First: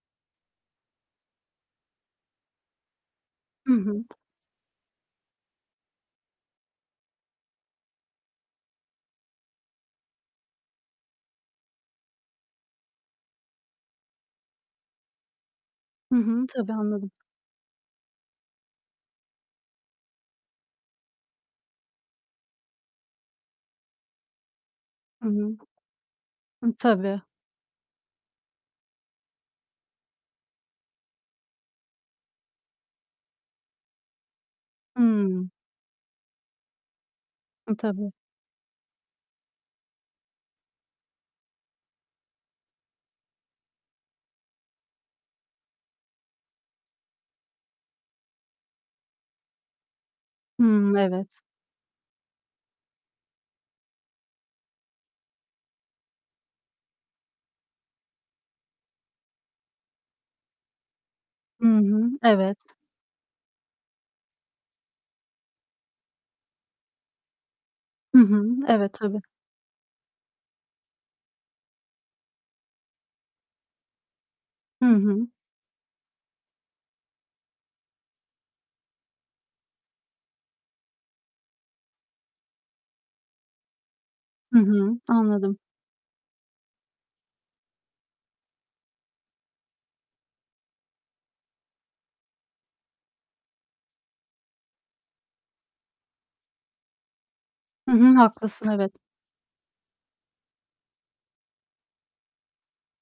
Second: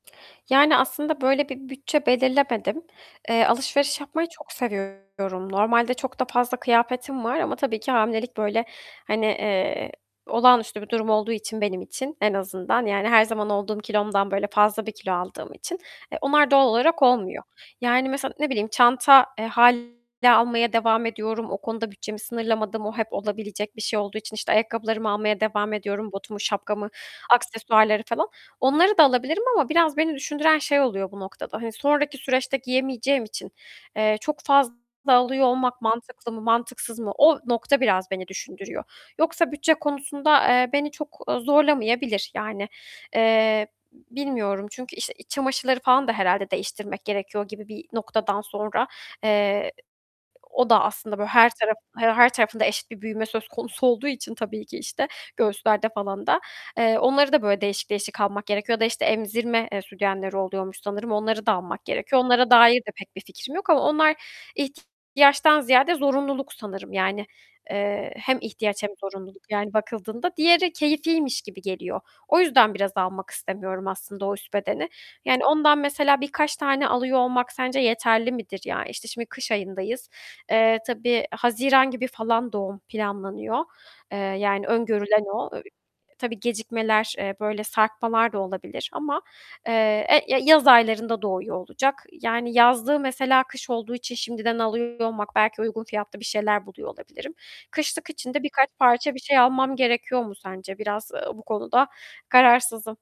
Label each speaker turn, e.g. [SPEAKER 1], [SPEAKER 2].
[SPEAKER 1] Yani, aslında böyle bir bütçe belirlemedim. Eee,
[SPEAKER 2] Hı
[SPEAKER 1] alışveriş
[SPEAKER 2] hı.
[SPEAKER 1] yapmayı çok seviyorum. Normalde çok da fazla kıyafetim var ama tabii ki hamilelik böyle, hani, eee, olağanüstü bir durum olduğu için benim için en azından, yani, her zaman olduğum kilomdan böyle fazla bir kilo aldığım için,
[SPEAKER 2] Hı
[SPEAKER 1] eee,
[SPEAKER 2] hı,
[SPEAKER 1] onlar doğal
[SPEAKER 2] tabii
[SPEAKER 1] olarak
[SPEAKER 2] anladım.
[SPEAKER 1] olmuyor, yani, mesela, ne bileyim, çanta, eee, hâliyle almaya devam ediyorum, o konuda bütçemi sınırlamadım, o hep olabilecek bir şey olduğu için, işte, ayakkabılarımı
[SPEAKER 2] Hı
[SPEAKER 1] almaya
[SPEAKER 2] hı.
[SPEAKER 1] devam ediyorum, botumu,
[SPEAKER 2] Hı,
[SPEAKER 1] şapkamı,
[SPEAKER 2] tabii.
[SPEAKER 1] aksesuarları falan. Onları da alabilirim ama biraz beni düşündüren şey oluyor bu noktada, hani, sonraki süreçte giyemeyeceğim için, eee, çok fazla alıyor
[SPEAKER 2] Hımm.
[SPEAKER 1] olmak mantıklı mı mantıksız mı, o
[SPEAKER 2] Eee,
[SPEAKER 1] nokta
[SPEAKER 2] tabii.
[SPEAKER 1] biraz beni düşündürüyor. Yoksa bütçe konusunda, eee, beni çok, eee, zorlamayabilir, yani, eee, bilmiyorum çünkü işte iç çamaşırları falan da herhâlde değiştirmek gerekiyor gibi bir noktadan sonra, eee, o da
[SPEAKER 2] Hı,
[SPEAKER 1] aslında böyle
[SPEAKER 2] evet.
[SPEAKER 1] her taraf her tarafında eşit bir büyüme söz konusu olduğu için tabii ki işte göğüslerde falan da, eee, onları da böyle değişik değişik almak gerekiyor ya da, işte, emzirme, eee, sütyenleri oluyormuş sanırım, onları da
[SPEAKER 2] Hı
[SPEAKER 1] almak
[SPEAKER 2] hı,
[SPEAKER 1] gerekiyor. Onlara
[SPEAKER 2] evet.
[SPEAKER 1] dair de pek bir fikrim yok ama onlar ih ziyade zorunluluk sanırım yani, eee,
[SPEAKER 2] Hı
[SPEAKER 1] hem
[SPEAKER 2] hı,
[SPEAKER 1] ihtiyaç hem
[SPEAKER 2] evet, tabii.
[SPEAKER 1] zorunluluk, yani, bakıldığında. Diğeri keyifiymiş gibi geliyor. O yüzden biraz almak istemiyorum aslında o üst
[SPEAKER 2] Hı
[SPEAKER 1] bedeni.
[SPEAKER 2] hı.
[SPEAKER 1] Yani ondan mesela birkaç tane alıyor olmak sence yeterli midir, ya? İşte, şimdi kış ayındayız, eee, tabii Haziran gibi falan doğum planlanıyor, eee,
[SPEAKER 2] Hı
[SPEAKER 1] yani
[SPEAKER 2] hı,
[SPEAKER 1] öngörülen o.
[SPEAKER 2] anladım.
[SPEAKER 1] Eee, tabii, gecikmeler, böyle sarkmalar da olabilir ama, eee, ya yaz aylarında doğuyor olacak yani yazlığı mesela kış olduğu için şimdiden alıyor olmak, belki uygun fiyatlı bir şeyler buluyor olabilirim.
[SPEAKER 2] Hı
[SPEAKER 1] Kışlık
[SPEAKER 2] hı
[SPEAKER 1] için de birkaç
[SPEAKER 2] haklısın, evet.
[SPEAKER 1] parça bir şey almam gerekiyor mu sence? Biraz, eee, bu konuda kararsızım.